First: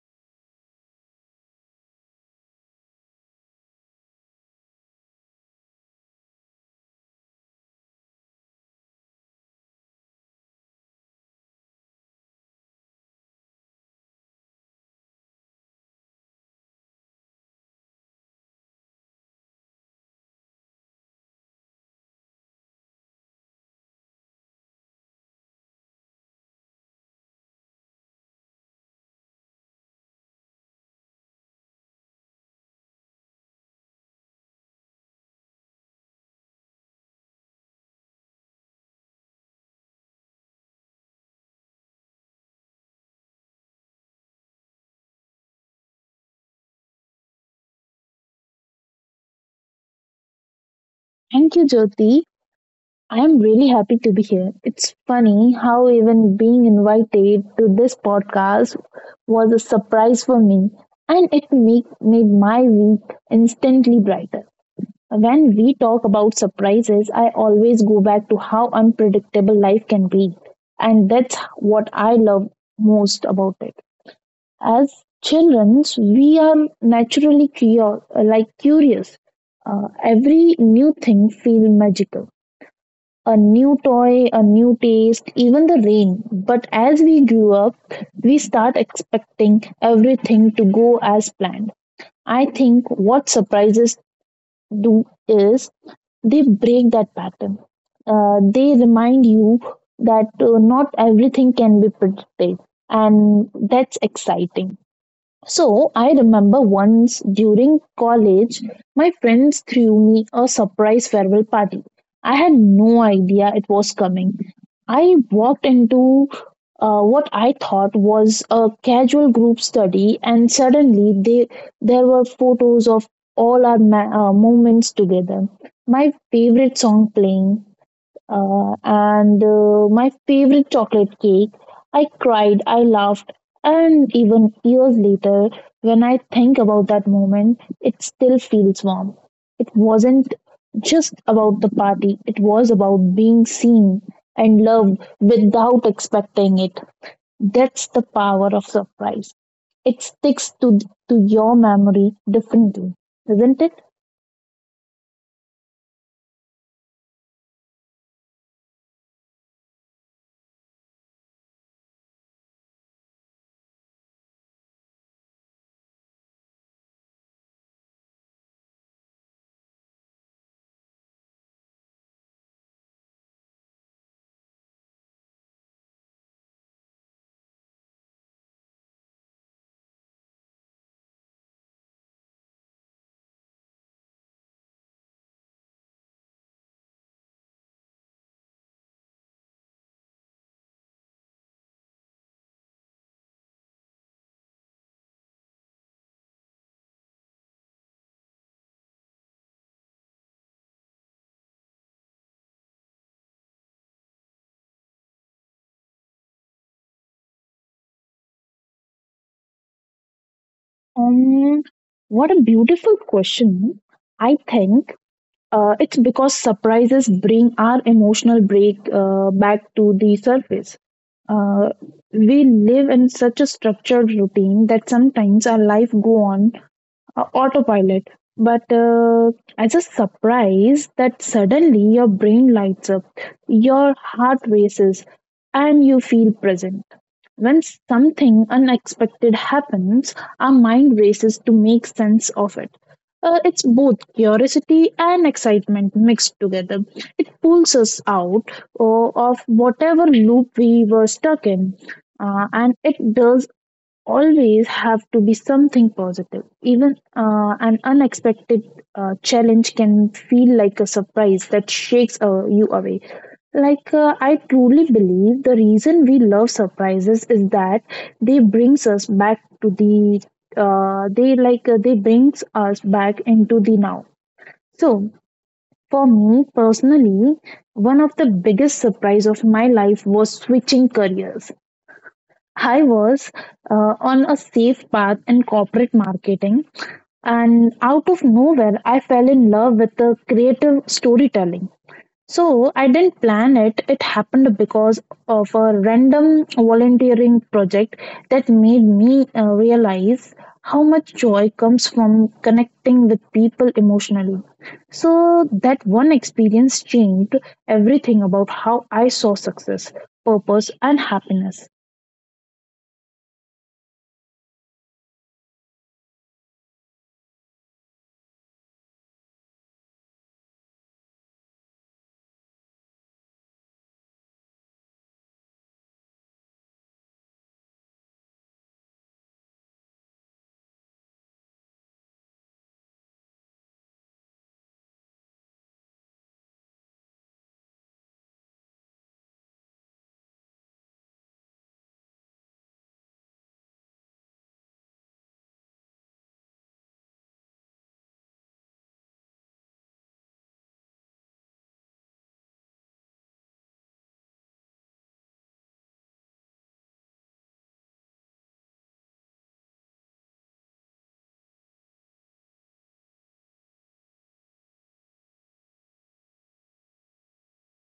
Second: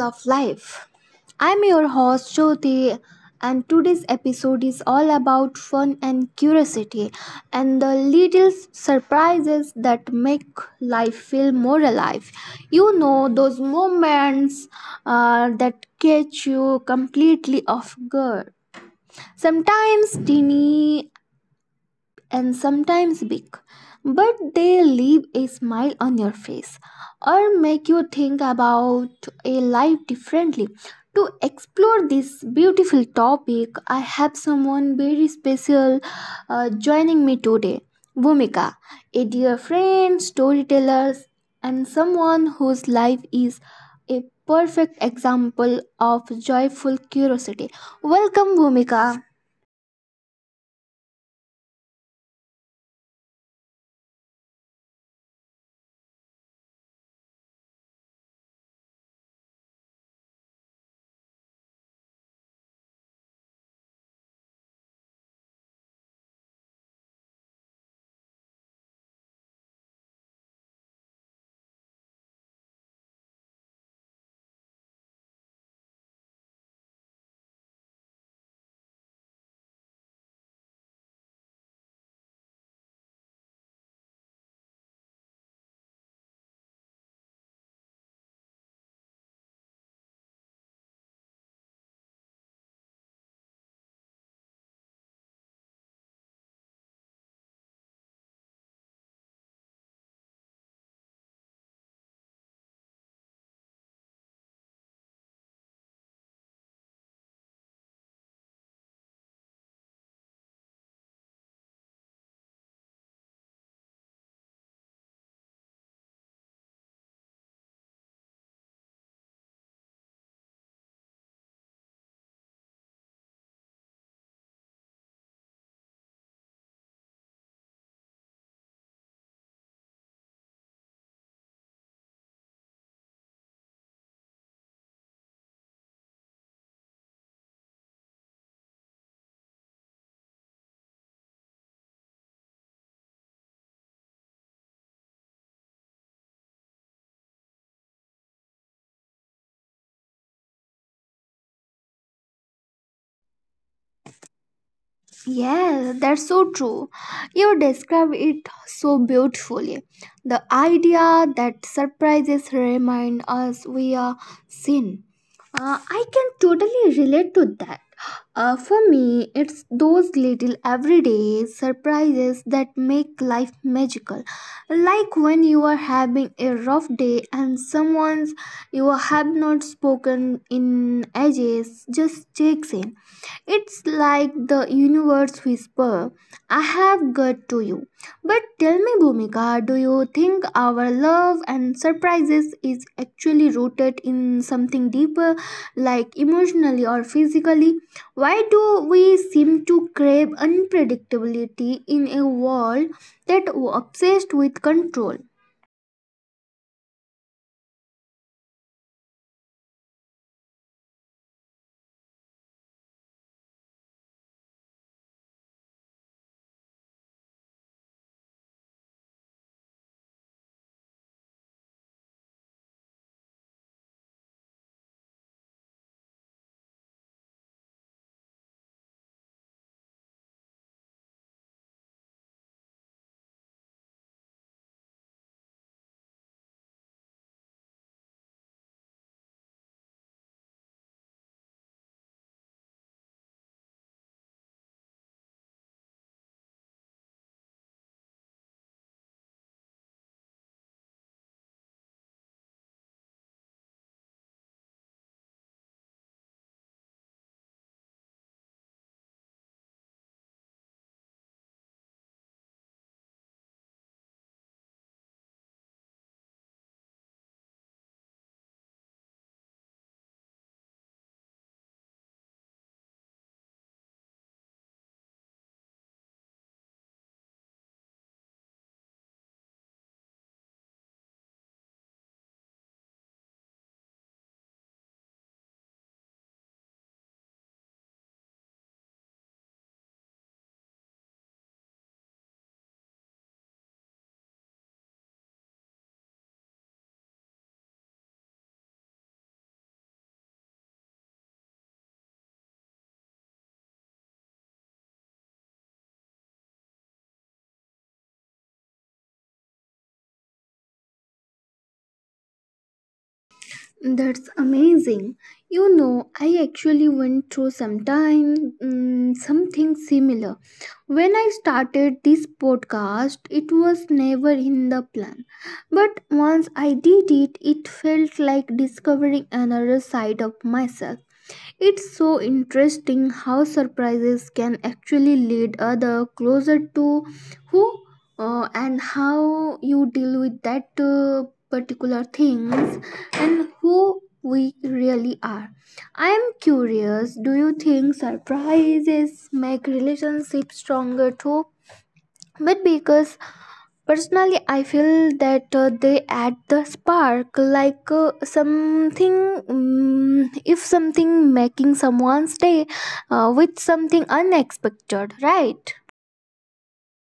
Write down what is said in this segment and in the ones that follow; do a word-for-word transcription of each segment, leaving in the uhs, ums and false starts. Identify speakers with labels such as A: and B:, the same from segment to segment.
A: of Life. I'm your host Jyoti, and today's episode is all about fun and curiosity and the little surprises that make life feel more alive. You know those moments uh, that catch you completely off guard. Sometimes teeny and sometimes big, but they leave a smile on your face or make you think about a life differently. To explore this beautiful topic, I have someone very special uh, joining me today. Bhumika, a dear friend, storyteller, and someone whose life is a perfect example of joyful curiosity. Welcome, Bhumika.
B: Thank you, Jyoti. I am really happy to be here. It's funny how even being invited to this podcast was a surprise for me, and it make, made my week instantly brighter. When we talk about surprises, I always go back to how unpredictable life can be, and that's what I love most about it. As children, we are naturally curious, like curious. Uh, every new thing feels magical a new toy, a new taste, even the rain. But as we grew up, we start expecting everything to go as planned. I think what surprises do is they break that pattern. Uh, they remind you that uh, not everything can be predicted, and that's exciting. So I remember once during college, my friends threw me a surprise farewell party. I had no idea it was coming. I walked into uh, what I thought was a casual group study, and suddenly they, there were photos of all our ma- uh, moments together. My favorite song playing, uh, and uh, my favorite chocolate cake. I cried, I laughed, and even years later, when I think about that moment, it still feels warm. It wasn't just about the party, it was about being seen and loved without expecting it. That's the power of surprise. It sticks to, to your memory differently, isn't it?
A: Yes, that's so true. You describe it so beautifully. The idea that surprises remind us we are sin. Uh, I can totally relate to that. Uh, for me, it's those little everyday surprises that make life magical. Like when you are having a rough day and someone's you have not spoken in ages just checks in, it's like the universe whisper, I have got to you. But tell me, Bhumika, do you think our love and surprises is actually rooted in something deeper, like emotionally or physically? Why do we seem to crave unpredictability in a world that obsessed with control?
B: Um, what a beautiful question. I think Uh, it's because surprises bring our emotional break uh, back to the surface. Uh, we live in such a structured routine that sometimes our life go on uh, autopilot. But uh, as a surprise, that suddenly your brain lights up, your heart races, and you feel present. When something unexpected happens, our mind races to make sense of it. Uh, it's both curiosity and excitement mixed together. It pulls us out o- of whatever loop we were stuck in, Uh, and it does always have to be something positive. Even uh, an unexpected uh, challenge can feel like a surprise that shakes uh, you away. Like, uh, I truly believe the reason we love surprises is that they brings us back to the uh, they like uh, they brings us back into the now. So for me personally, one of the biggest surprise of my life was switching careers. I was uh, on a safe path in corporate marketing, and out of nowhere, I fell in love with the creative storytelling. So I didn't plan it. It happened because of a random volunteering project that made me uh, realize how much joy comes from connecting with people emotionally. So that one experience changed everything about how I saw success, purpose, and happiness.
A: That's amazing. You know, I actually went through sometime mm, something similar. When I started this podcast, it was never in the plan. But once I did it, it felt like discovering another side of myself. It's so interesting how surprises can actually lead other closer to who uh, and how you deal with that uh, particular things and who we really are. I am curious, do you think surprises make relationships stronger too? But because personally, I feel that uh, they add the spark, like, uh, something. Mm if something making someone's day uh, with something unexpected, right?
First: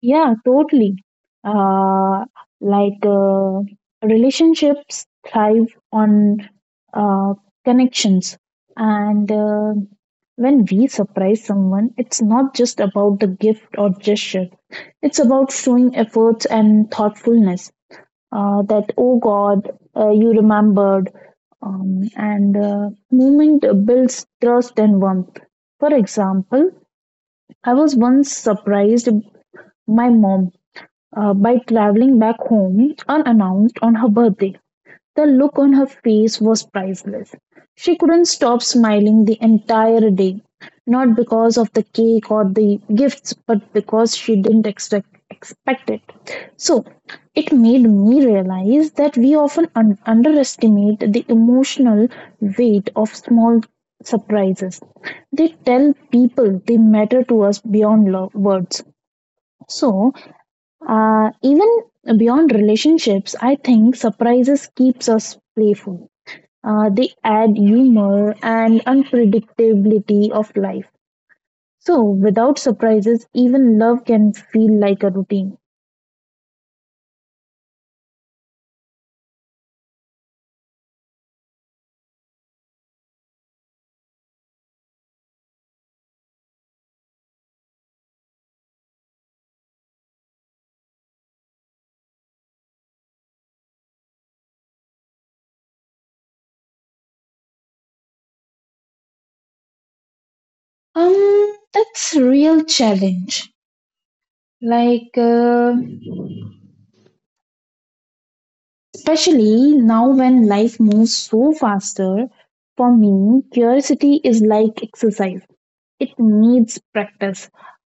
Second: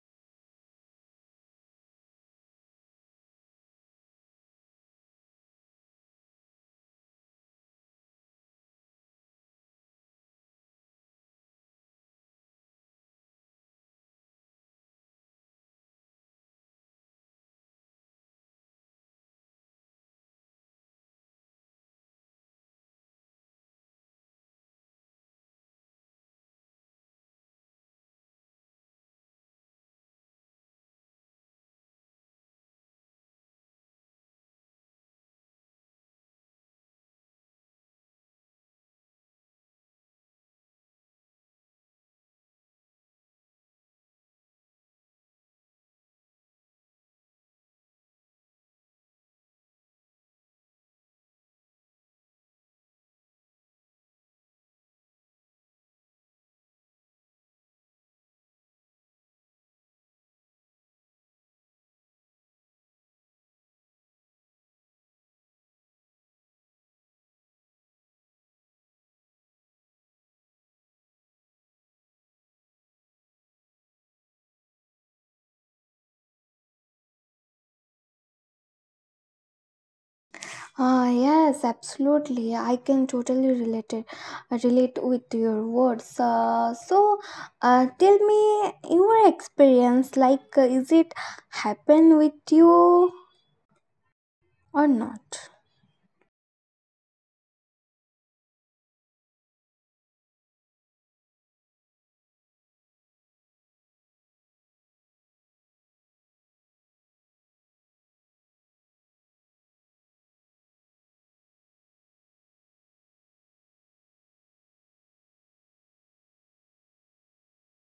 B: Yeah, totally. Uh, like uh, relationships thrive on uh, connections, and uh, when we surprise someone, it's not just about the gift or gesture. It's about showing efforts and thoughtfulness. Uh, that oh God, uh, you remembered, um, and uh, movement builds trust and warmth. For example, I was once surprised my mom uh, by traveling back home unannounced on her birthday. The look on her face was priceless. She couldn't stop smiling the entire day, not because of the cake or the gifts, but because she didn't expect expect it. So, it made me realize that we often un- underestimate the emotional weight of small surprises. They tell people they matter to us beyond lo- words. So, uh, even beyond relationships, I think surprises keeps us playful. Uh, they add humor and unpredictability of life. So without surprises, even love can feel like a routine.
A: Ah, yes, absolutely. I can totally relate it, relate with your words. Uh, so, uh, tell me your experience. Like, uh, is it happen with you or not?
B: Um, that's real challenge. Like, uh, especially now when life moves so faster, for me, curiosity is like exercise. It needs practice.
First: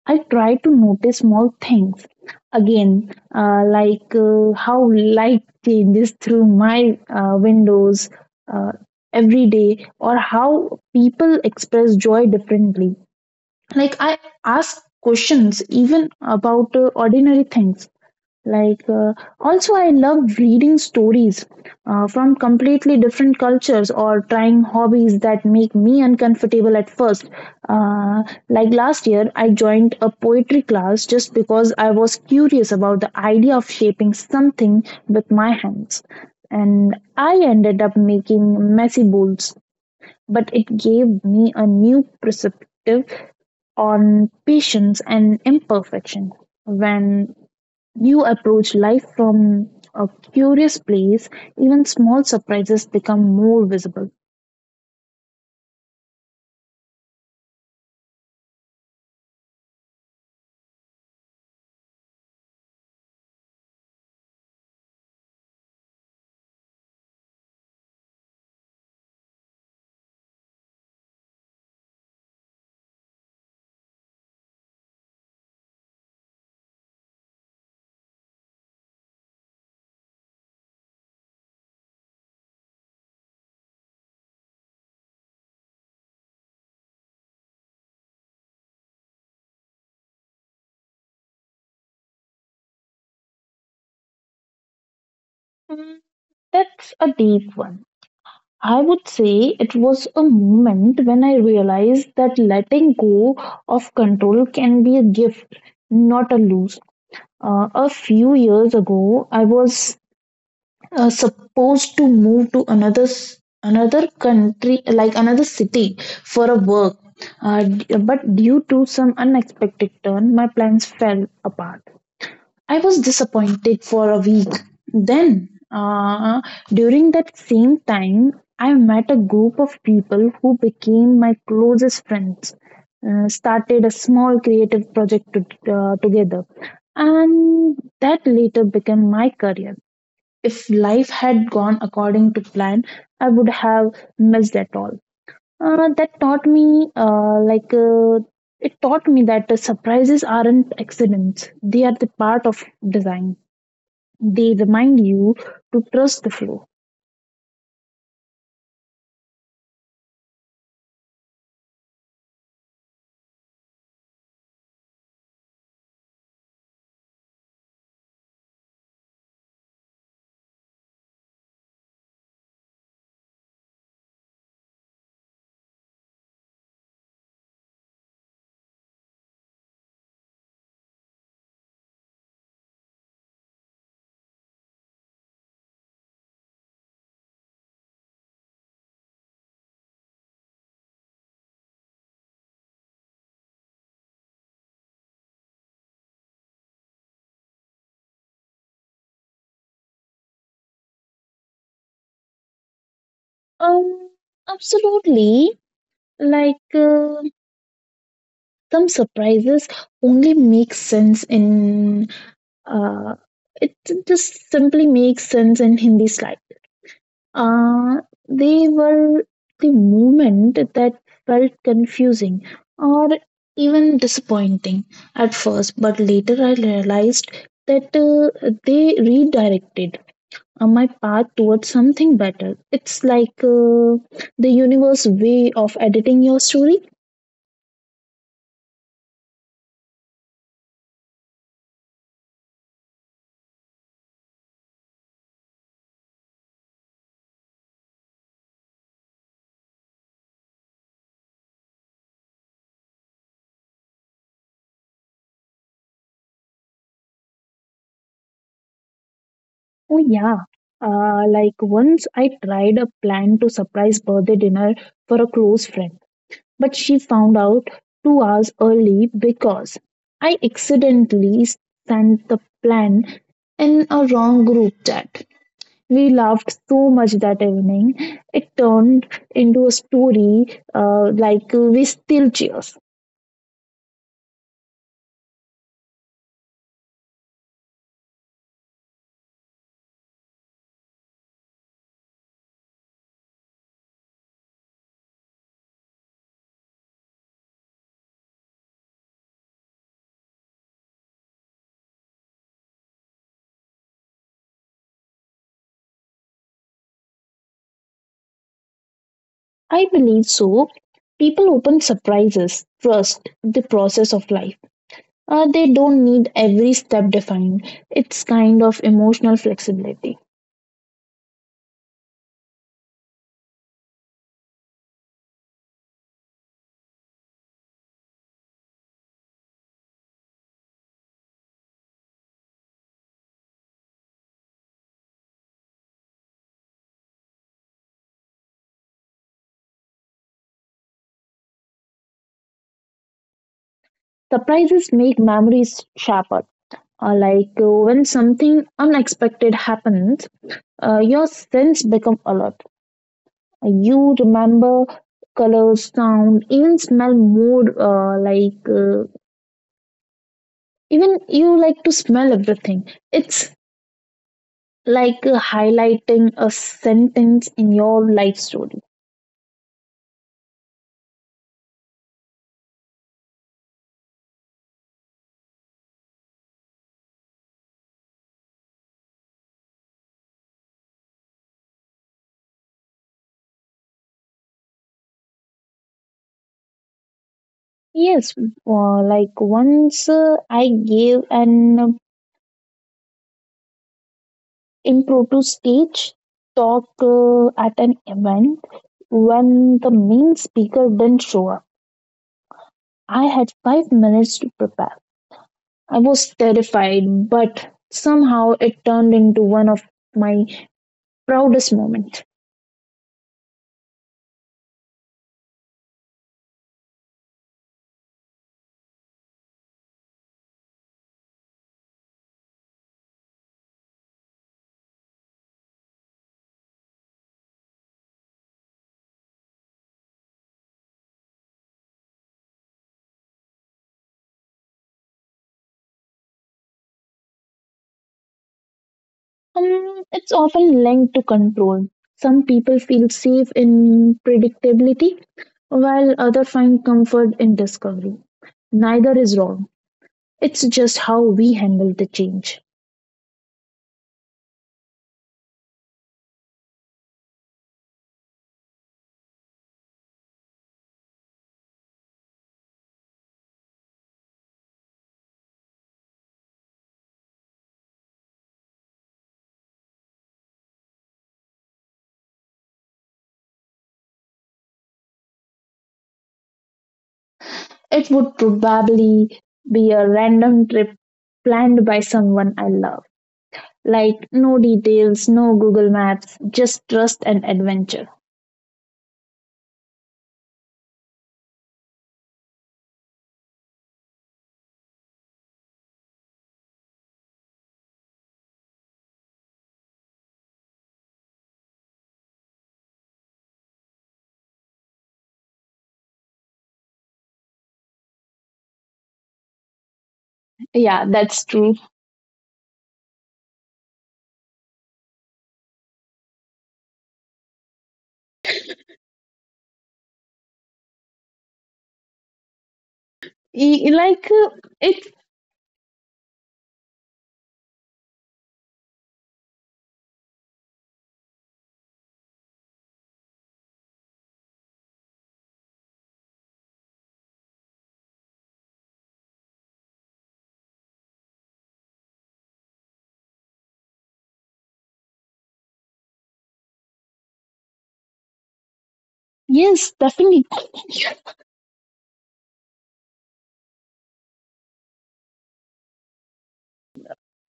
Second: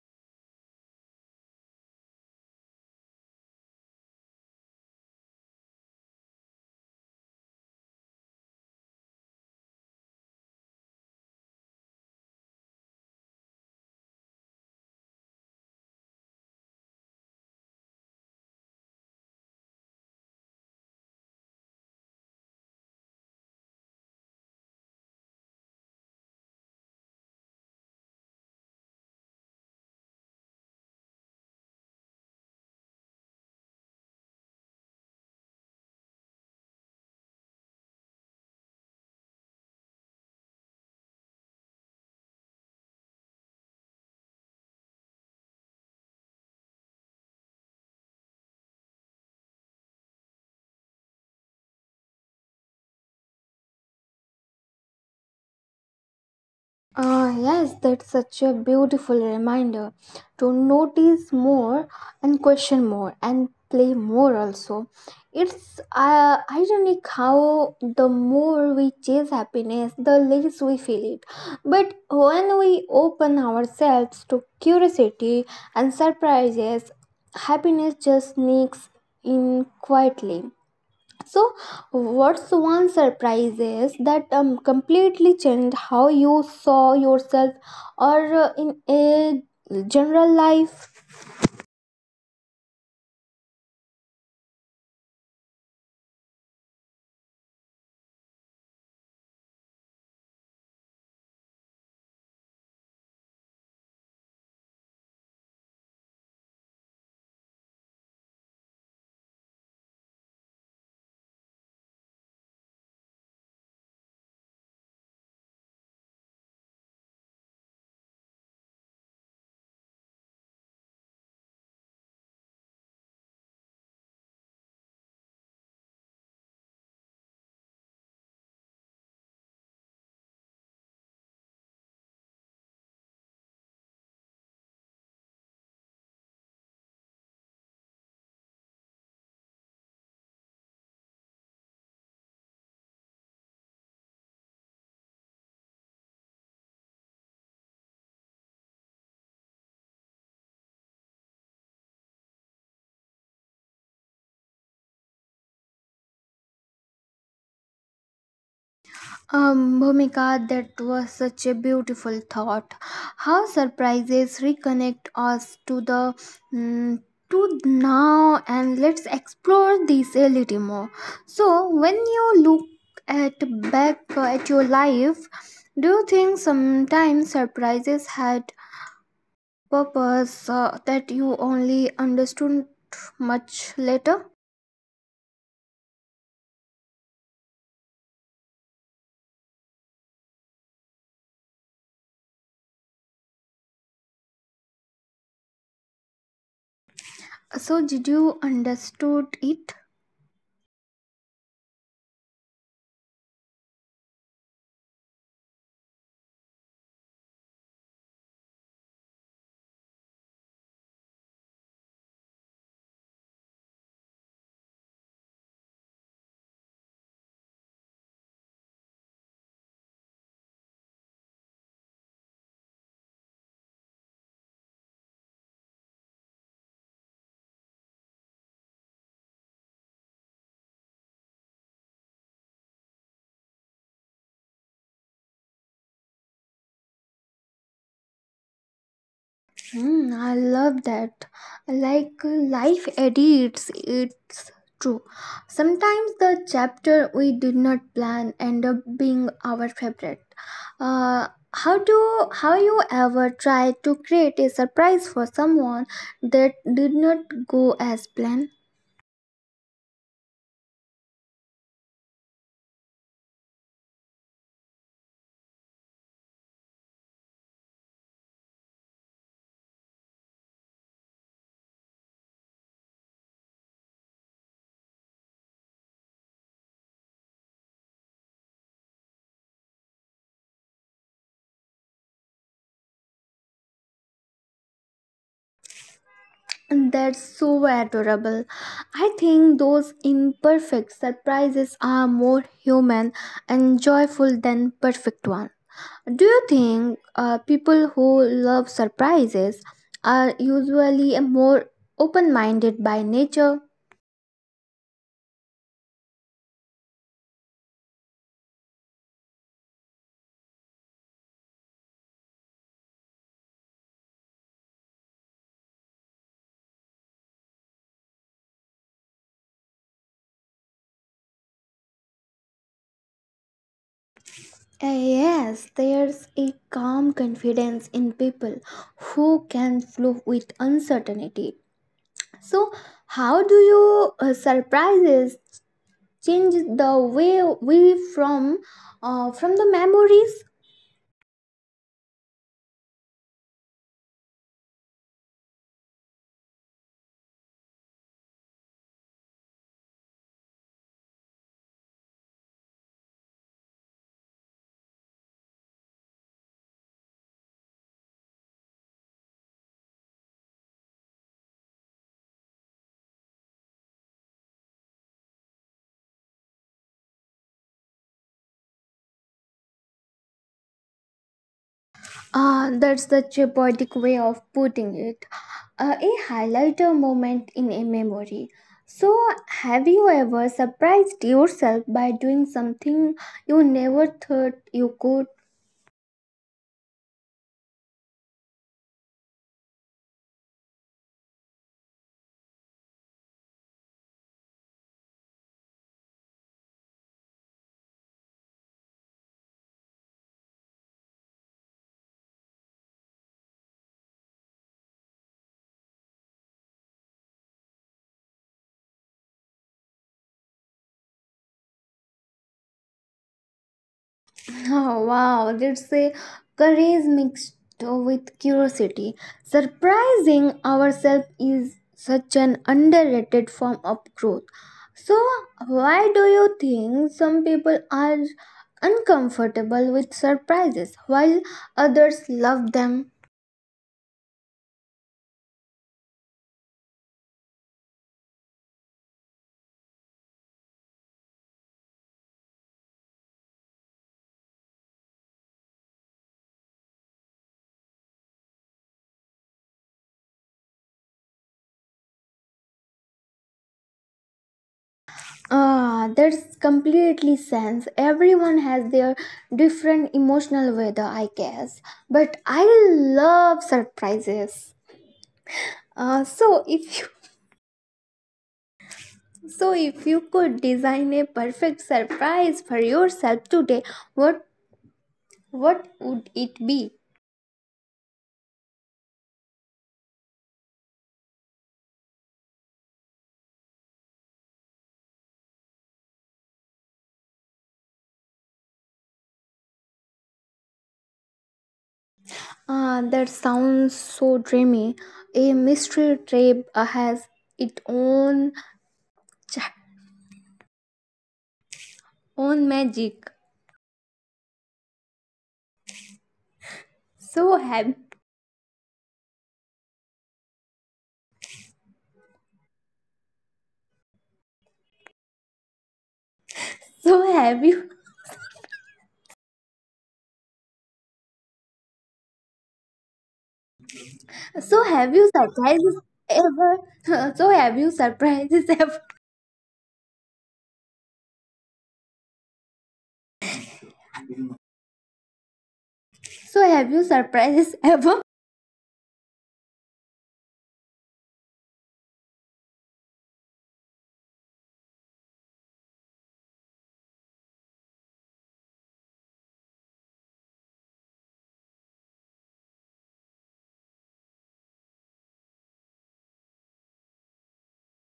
B: I try to notice small things again, uh, like uh, how light changes through my uh, windows uh, every day, or how people express joy differently. Like I ask questions even about uh, ordinary things like uh, also I loved reading stories uh, from completely different cultures or trying hobbies that make me uncomfortable at first uh, like last year I joined a poetry class just because I was curious about the idea of shaping something with my hands and I ended up making messy bowls but it gave me a new perspective on patience and imperfection when you approach life from a curious place, even small surprises become more visible.
A: Ah, yes, that's such a beautiful reminder to notice more and question more and play more also. It's uh, ironic how the more we chase happiness, the less we feel it. But when we open ourselves to curiosity and surprises, happiness just sneaks in quietly. So, what's one surprise is that um, completely changed how you saw yourself or uh, in a general life?
B: Hmm, That's a deep one. I would say it was a moment when I realized that letting go of control can be a gift, not a lose. Uh, a few years ago, I was uh, supposed to move to another s- another country like another city for a work uh, d- but due to some unexpected turn my plans fell apart. I was disappointed for a week. Then uh, during that same time I met a group of people who became my closest friends, uh, started a small creative project to, uh, together and that later became my career. If life had gone according to plan, I would have missed it all. Uh, that taught me, uh, like, uh, it taught me that uh, surprises aren't accidents, they are the part of design. They remind you to trust the flow.
A: Um, Bhumika, that was such a beautiful thought. How surprises reconnect us to the mm, to now, and let's explore this a little more. So, when you look at back uh, at your life, do you think sometimes surprises had purpose uh, that you only understood much later, so did you understood it?
B: Um, Absolutely. Like, uh, some surprises only make sense in uh, it just simply makes sense in Hindi style. Uh, they were the moment that felt confusing or even disappointing at first, but later I realized that uh, they redirected uh, my path towards something better. It's like uh, the universe way of editing your story.
A: Hmm, I love that. Like, life edits it's true. Sometimes the chapter we did not plan end up being our favorite. uh, how do how you ever try to create a surprise for someone that did not go as planned?
B: Oh, yeah. Uh, like once I tried a plan to surprise birthday dinner for a close friend. But she found out two hours early because I accidentally sent the plan in a wrong group chat. We laughed so much that evening. It turned into a story uh, like uh, we still cheers.
A: That's so adorable. I think those imperfect surprises are more human and joyful than perfect ones. Do you think uh, people who love surprises are usually more open minded by nature?
B: I believe so. People open surprises, trust the process of life. Uh, they don't need every step defined. It's kind of emotional flexibility.
A: Uh, Yes, there's a calm confidence in people who can flow with uncertainty. So, how do you uh, surprises change the way we from uh, from the memories?
B: Surprises make memories sharper. Uh, like uh, when something unexpected happens, uh, your sense become alert. You remember colors, sound, even smell, mood. Uh, like uh, even you like to smell everything. It's like uh, highlighting a sentence in your life story.
A: Uh, that's such a poetic way of putting it, uh, a highlighter moment in a memory. So have you ever surprised yourself by doing something you never thought you could?
B: Yes, uh, like once uh, I gave an impromptu stage talk uh, at an event when the main speaker didn't show up. I had five minutes to prepare. I was terrified, but somehow it turned into one of my proudest moments.
A: Oh, wow, that's a courage mixed with curiosity. Surprising ourselves is such an underrated form of growth. So, why do you think some people are uncomfortable with surprises while others love them?
B: Um, it's often linked to control. Some people feel safe in predictability, while others find comfort in discovery. Neither is wrong. It's just how we handle the change.
A: Ah, that's completely sense. Everyone has their different emotional weather, I guess. But I love surprises. Uh, so if you So, if you could design a perfect surprise for yourself today, what what would it be?
B: It would probably be a random trip planned by someone I love. Like, no details, no Google Maps, just trust and adventure.
A: Ah, that sounds so dreamy. A mystery trip uh, has its own own magic. So have
B: Yeah, that's true.
A: so have you
B: E-
A: so
B: Like,
A: have
B: uh,
A: you
B: it,
A: surprises ever? So have you surprises ever? So have you surprises ever?
B: yes, definitely.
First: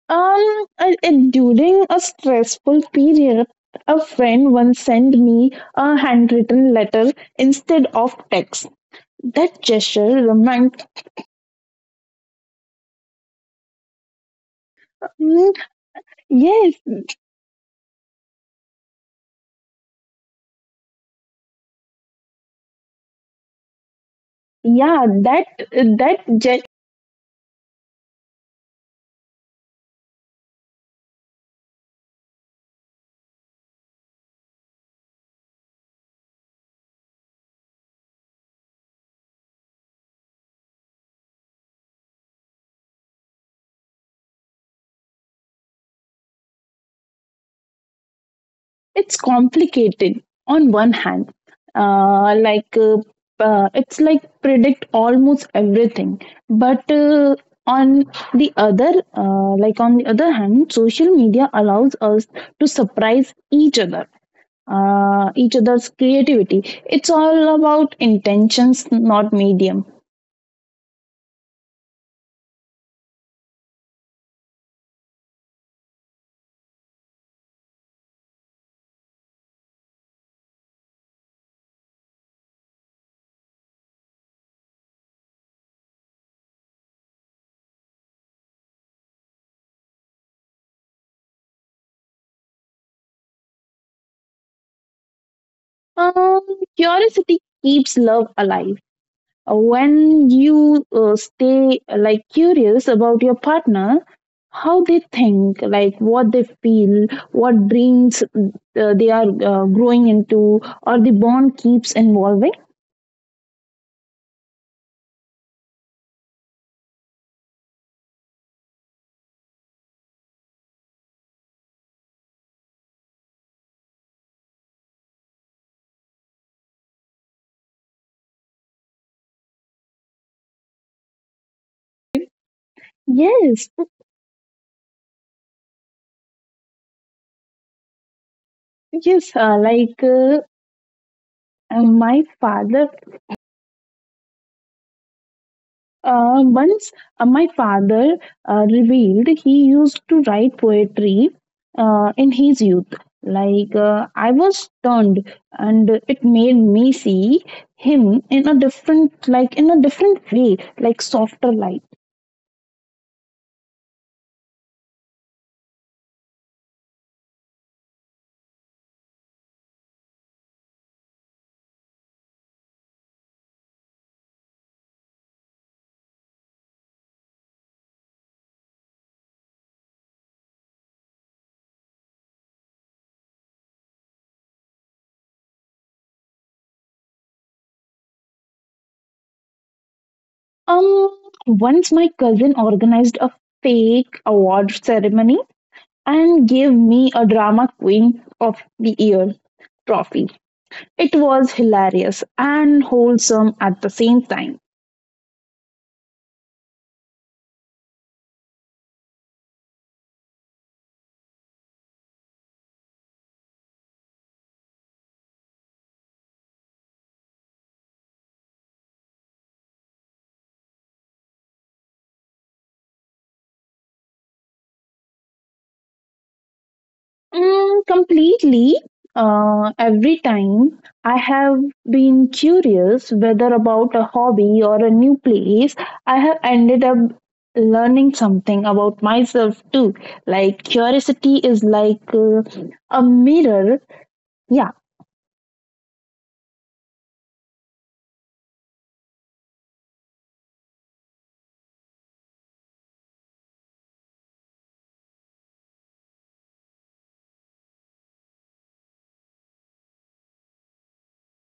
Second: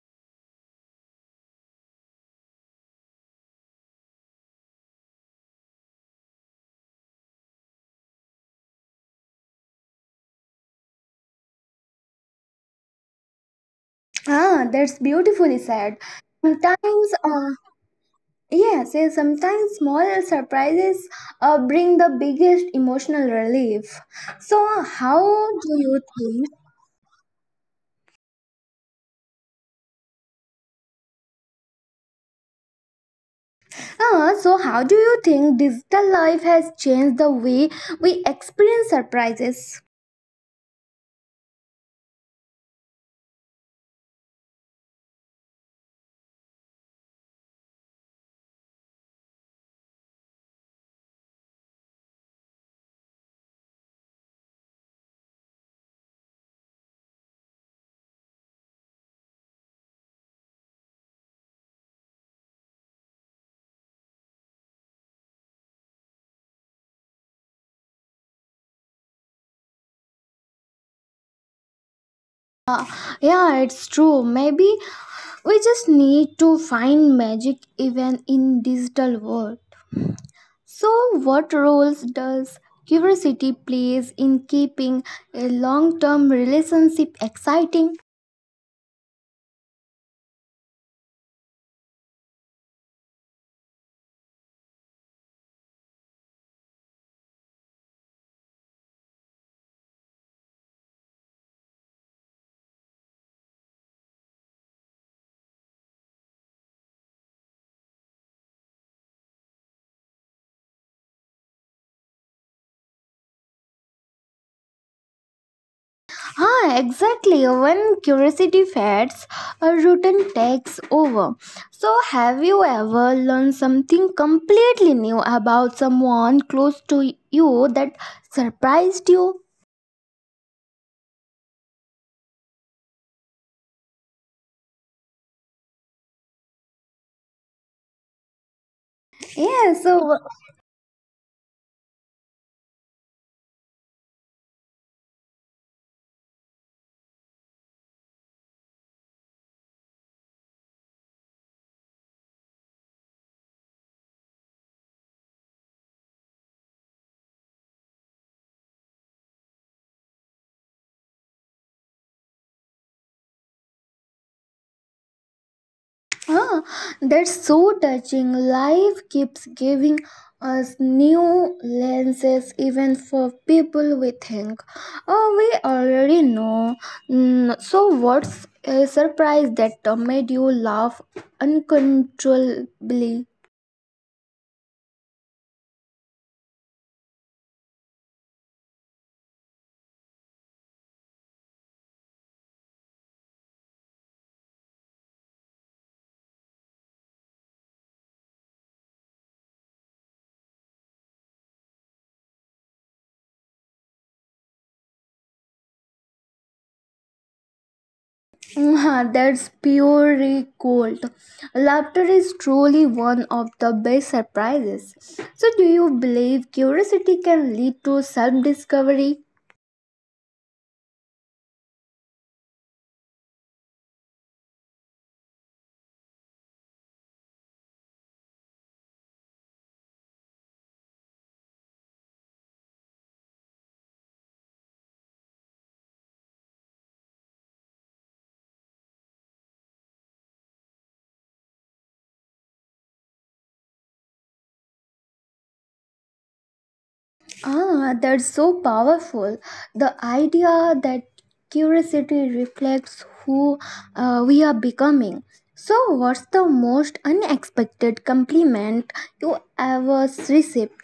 B: Um, I, I- During a stressful period, a friend once sent me a handwritten letter instead of text. That gesture reminds.
A: Ah, that's
B: Mm,
A: beautifully said.
B: yes,
A: Sometimes, uh, Yes, yes, sometimes small surprises uh, bring the biggest emotional relief. So,
B: yeah,
A: how
B: that
A: do you
B: that
A: think? Uh, so, how do you think digital life has changed the way we experience surprises?
B: It's complicated on one hand. Uh, like uh, uh, it's like predict almost everything, but uh, on the other, uh, like on the other hand, social media allows us to surprise each other, uh, each other's creativity. It's all about intentions, not medium.
A: Yeah, it's true. Maybe we just need to find magic even in digital world. So, what roles does curiosity plays in keeping a long-term relationship exciting?
B: Um, Curiosity keeps love alive. When you uh, stay uh, like curious about your partner, how they think, like what they feel, what dreams uh, they are uh, growing into, or the bond keeps evolving.
A: Ah, exactly. When curiosity fades, a routine takes over. So, have you ever learned something completely new about someone close to you that surprised you?
B: Yes yes uh,
A: Yeah,
B: like
A: so
B: uh, uh, my father Uh, once uh, my father uh, revealed he used to write poetry uh, in his youth. Like, uh, I was stunned, and it made me see him in a different, like, in a different way, like softer light.
A: ah, that's so touching. Life keeps giving us new lenses, even for people we think oh, we already know. Mm, so, what's a surprise that uh, made you laugh uncontrollably?
B: Um, Once my cousin organized a fake award ceremony and gave me a drama queen of the year trophy. It was hilarious and wholesome at the same time.
A: Mhm, that's pure gold. Laughter is truly one of the best surprises. So, do you believe curiosity can lead to self discovery?
B: Mm, completely. Uh, every time I have been curious whether about a hobby or a new place, I have ended up learning something about myself too. Like curiosity is like uh, a mirror. Yeah.
A: Ah, that's so powerful. The idea that curiosity reflects who uh, we are becoming. So, what's the most unexpected compliment you ever received?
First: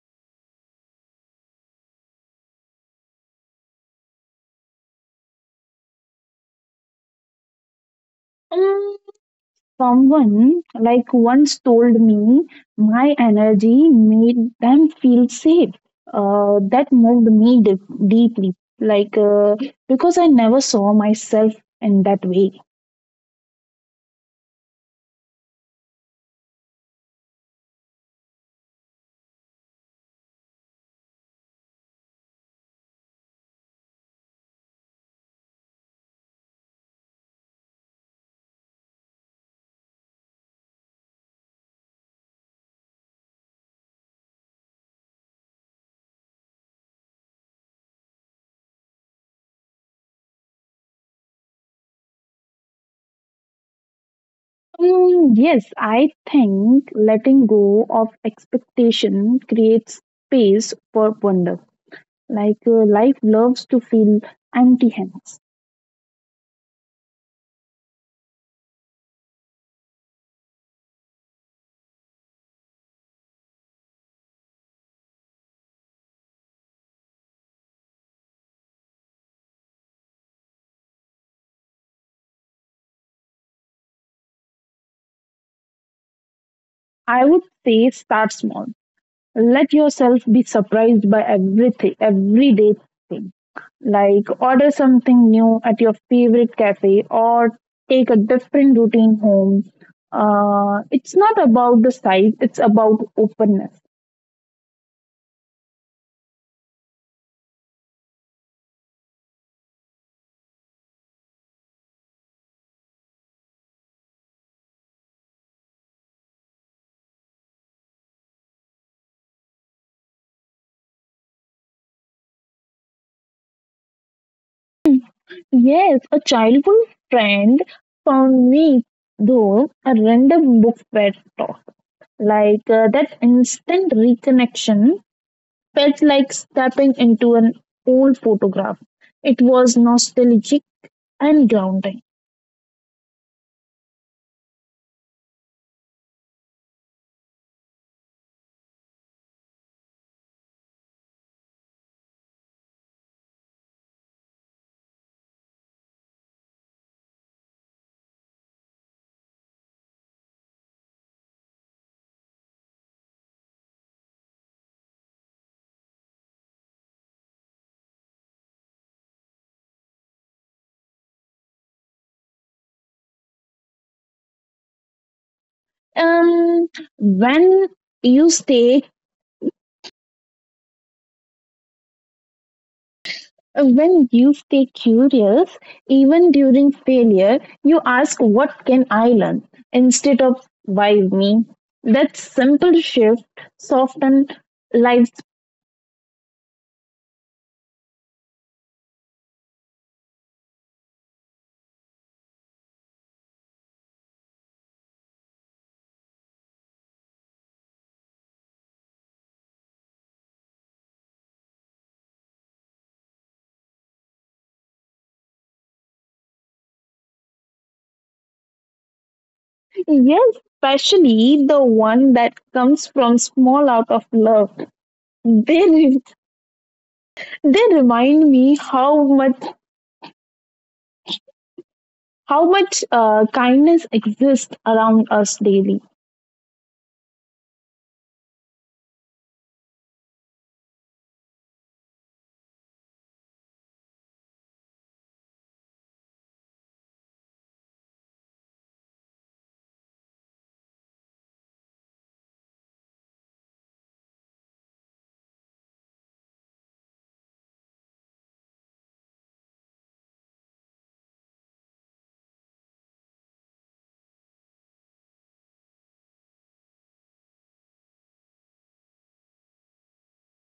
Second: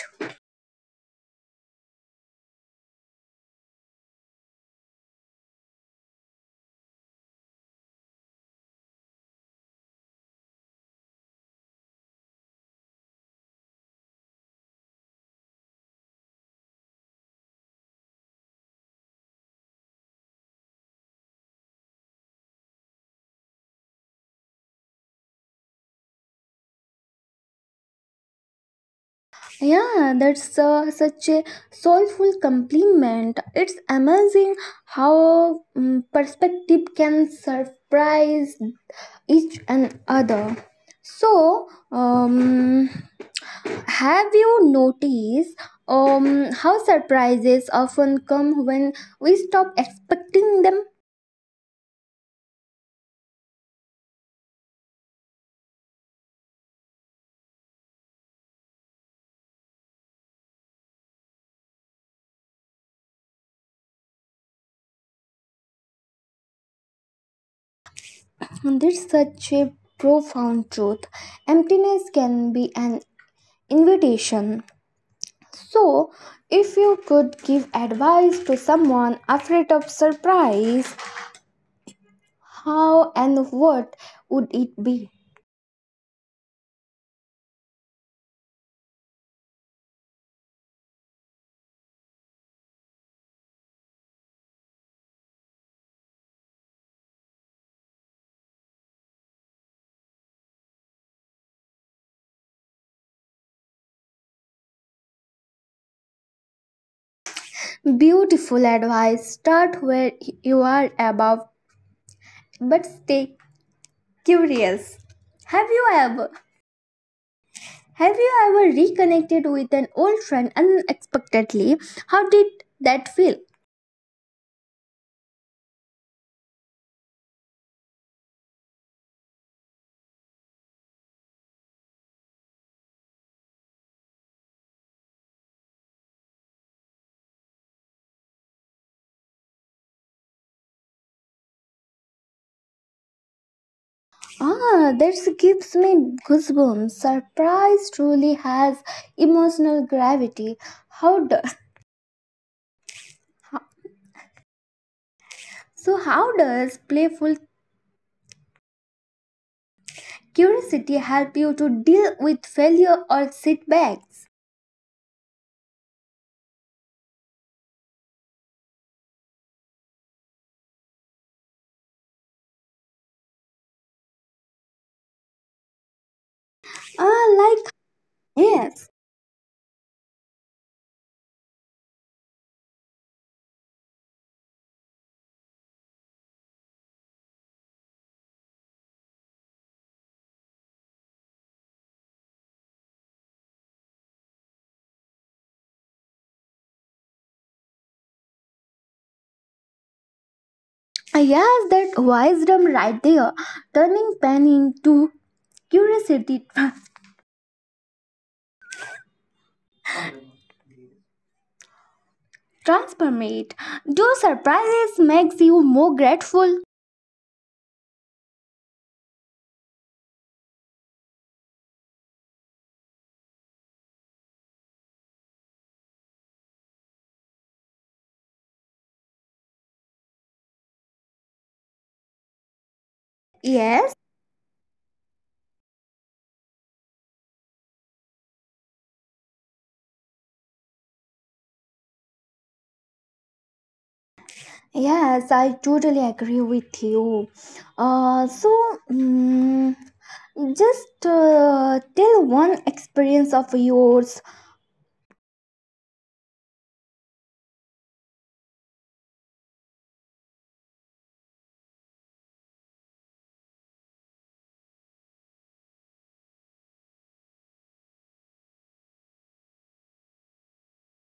B: Mm, Someone like once told me my energy made them feel safe. Uh, that moved me deep deeply, like uh, because I never saw myself in that way.
A: Yeah, that's uh, such a soulful compliment. It's amazing how mm, perspective can surprise each and other. So, um, have you noticed um, how surprises often come when we stop expecting them?
B: Mm, yes, I think letting go of expectation creates space for wonder. Like uh, life loves to feel empty hands.
A: And there's such a profound truth. Emptiness can be an invitation. So, if you could give advice to someone afraid of surprise, how and what would it be?
B: I would say start small. Let yourself be surprised by everything, everyday thing. Like order something new at your favorite cafe or take a different routine home. Uh, it's not about the size, it's about openness.
A: Beautiful advice. Start where you are above, but stay curious. Have you ever Have you ever reconnected with an old friend unexpectedly? How did that feel?
B: Yes, a childhood friend found me though a random book fair talk. Like uh, that instant reconnection felt like stepping into an old photograph. It was nostalgic and grounding.
A: Ah, that gives me goosebumps. Surprise truly has emotional gravity. How does so? How does playful curiosity help you to deal with failure or setbacks?
B: Um,
A: Ah, like
B: when you
A: yes,
B: stay Uh, When you stay curious, even during failure, you ask, "What can I learn?" instead of "why me." That simple shift softens lives.
A: ah, yes, that wisdom right there, turning pain into curiosity. Transformate. Do surprises makes you more grateful?
B: Yes, especially the one that comes from small out of love. They, re- they remind me how much how much uh,
A: Yes.
B: kindness exists around us daily.
A: Yes, I totally agree with you. Uh, so, mm, just uh, tell one experience of yours.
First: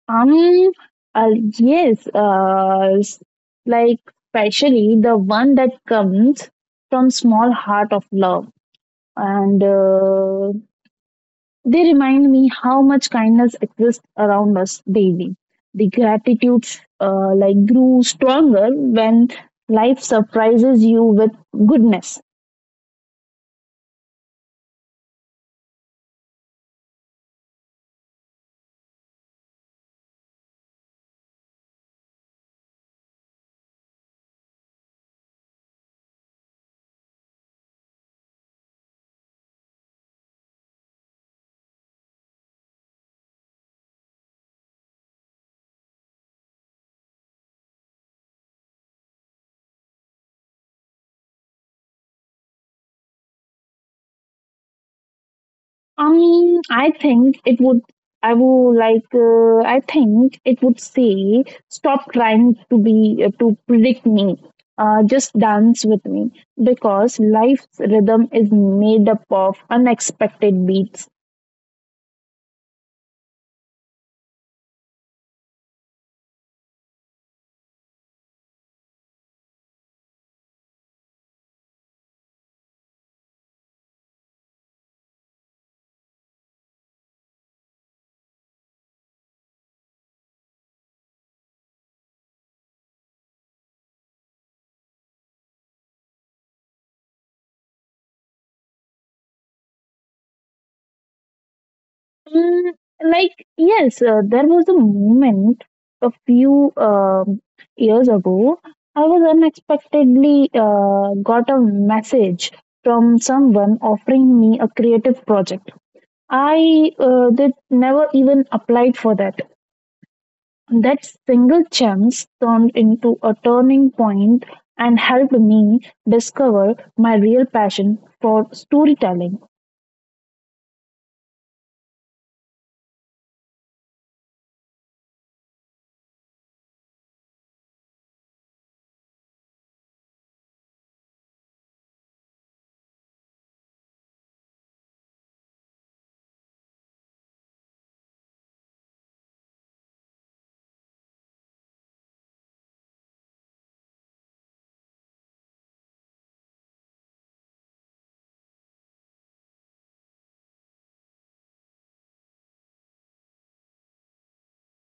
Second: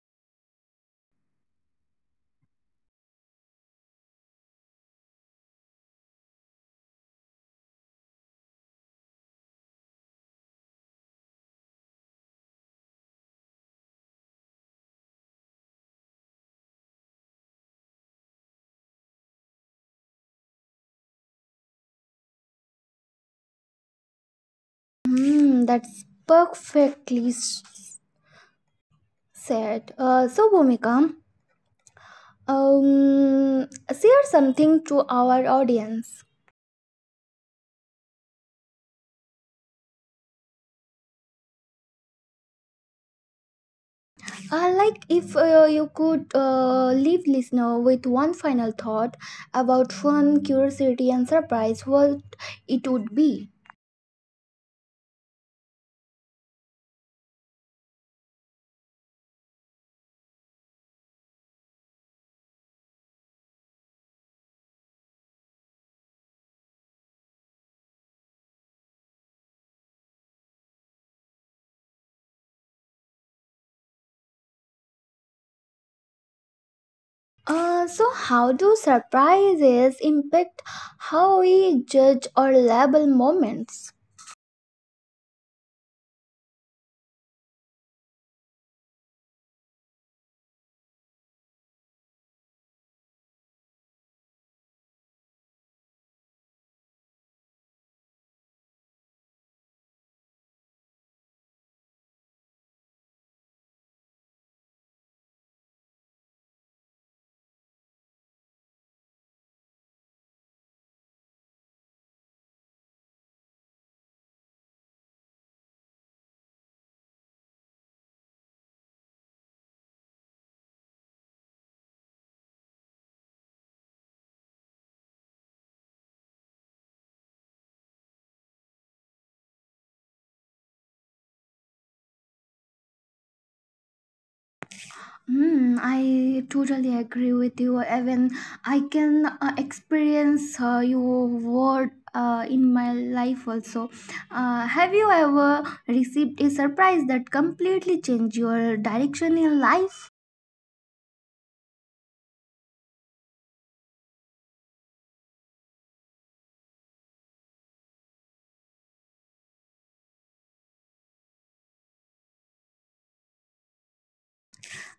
B: Um, uh, yes, uh, s- like Especially the one that comes from small heart of love, and uh, they remind me how much kindness exists around us daily. The gratitude, uh, like, grew stronger when life surprises you with goodness.
A: Hmm, that's perfectly s- said. Uh, so, Bhumika, um, share something to our audience. Uh, like if uh, you could uh, leave listener with one final thought about fun, curiosity, and surprise, what it would be.
B: Um, I think it would. I would like. Uh, I think it would say, "Stop trying to be uh, to predict me. Uh, just dance with me." Because life's rhythm is made up of unexpected beats.
A: Uh, so how do surprises impact how we judge or label moments?
B: Mm, like yes, uh, there was a moment a few um years ago. I was unexpectedly uh, got a message from someone offering me a creative project I uh, did never even applied for that. That single chance turned into a turning point and helped me discover my real passion for storytelling.
A: Hmm, I totally agree with you. Even I can uh, experience uh, your word uh, in my life also. Uh, have you ever received a surprise that completely changed your direction in life?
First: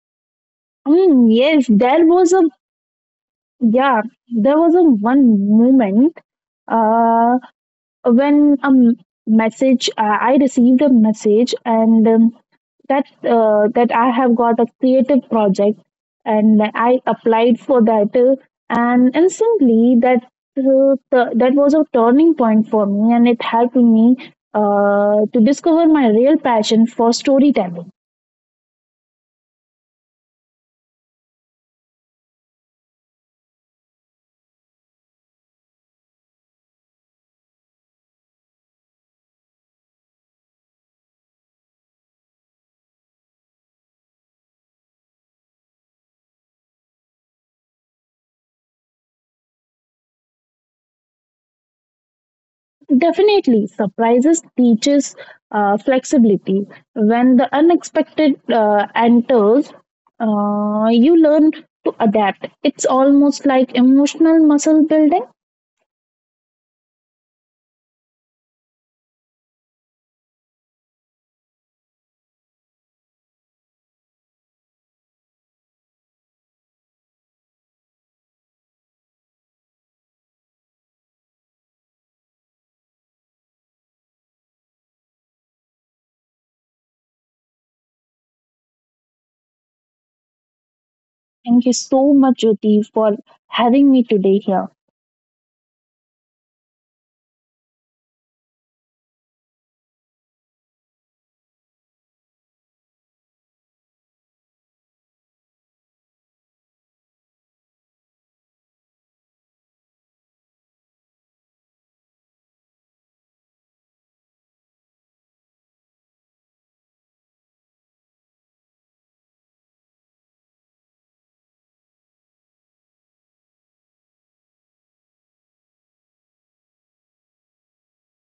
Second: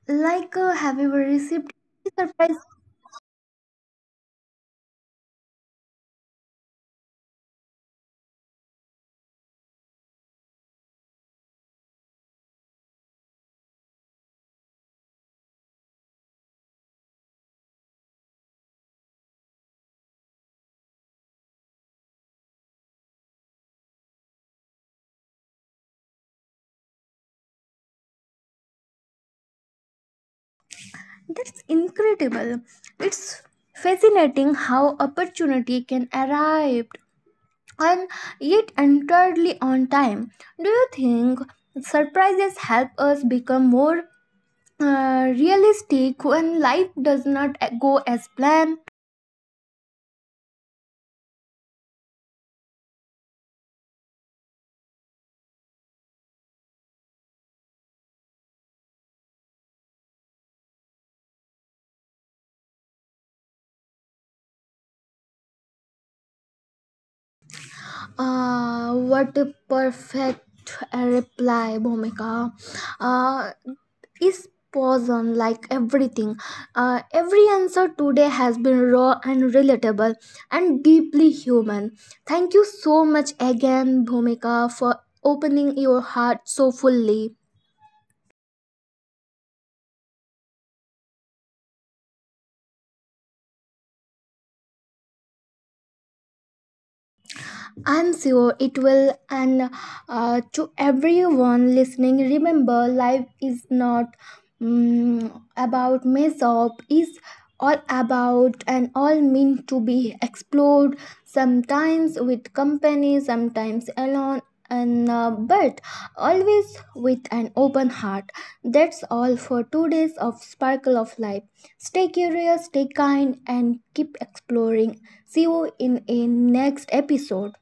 A: Like, uh, have you ever
B: Mm, yes,
A: received
B: there
A: a
B: was a
A: surprise?
B: yeah, there was a one moment uh, when a m- message uh, I received a message and um, that's uh, that I have got a creative project and I applied for that uh, and instantly that uh, th- that was a turning point for me and it helped me uh, to discover my real passion for storytelling.
A: That's incredible. It's fascinating how opportunity can arrive and yet entirely on time. Do you think surprises help us become more uh, realistic when life does not go as planned?
B: Definitely, surprises teaches uh, flexibility. When the unexpected uh, enters, uh, you learn to adapt. It's almost like emotional muscle building.
A: Uh, what a perfect uh, reply, Bhumika. Uh, is poison like everything. Uh, every answer today has been raw and relatable and deeply human. Thank you so much again, Bhumika, for opening your heart so fully.
B: Thank you so much, Jyoti, for having me today here.
A: I'm sure it will. And uh, to everyone listening, remember life is not mm about mess up, is all about and all meant to be explored, sometimes with company, sometimes alone. And uh, but always with an open heart. That's all for two days of Sparkle of Life. Stay curious, stay kind, and keep exploring. See you in a next episode.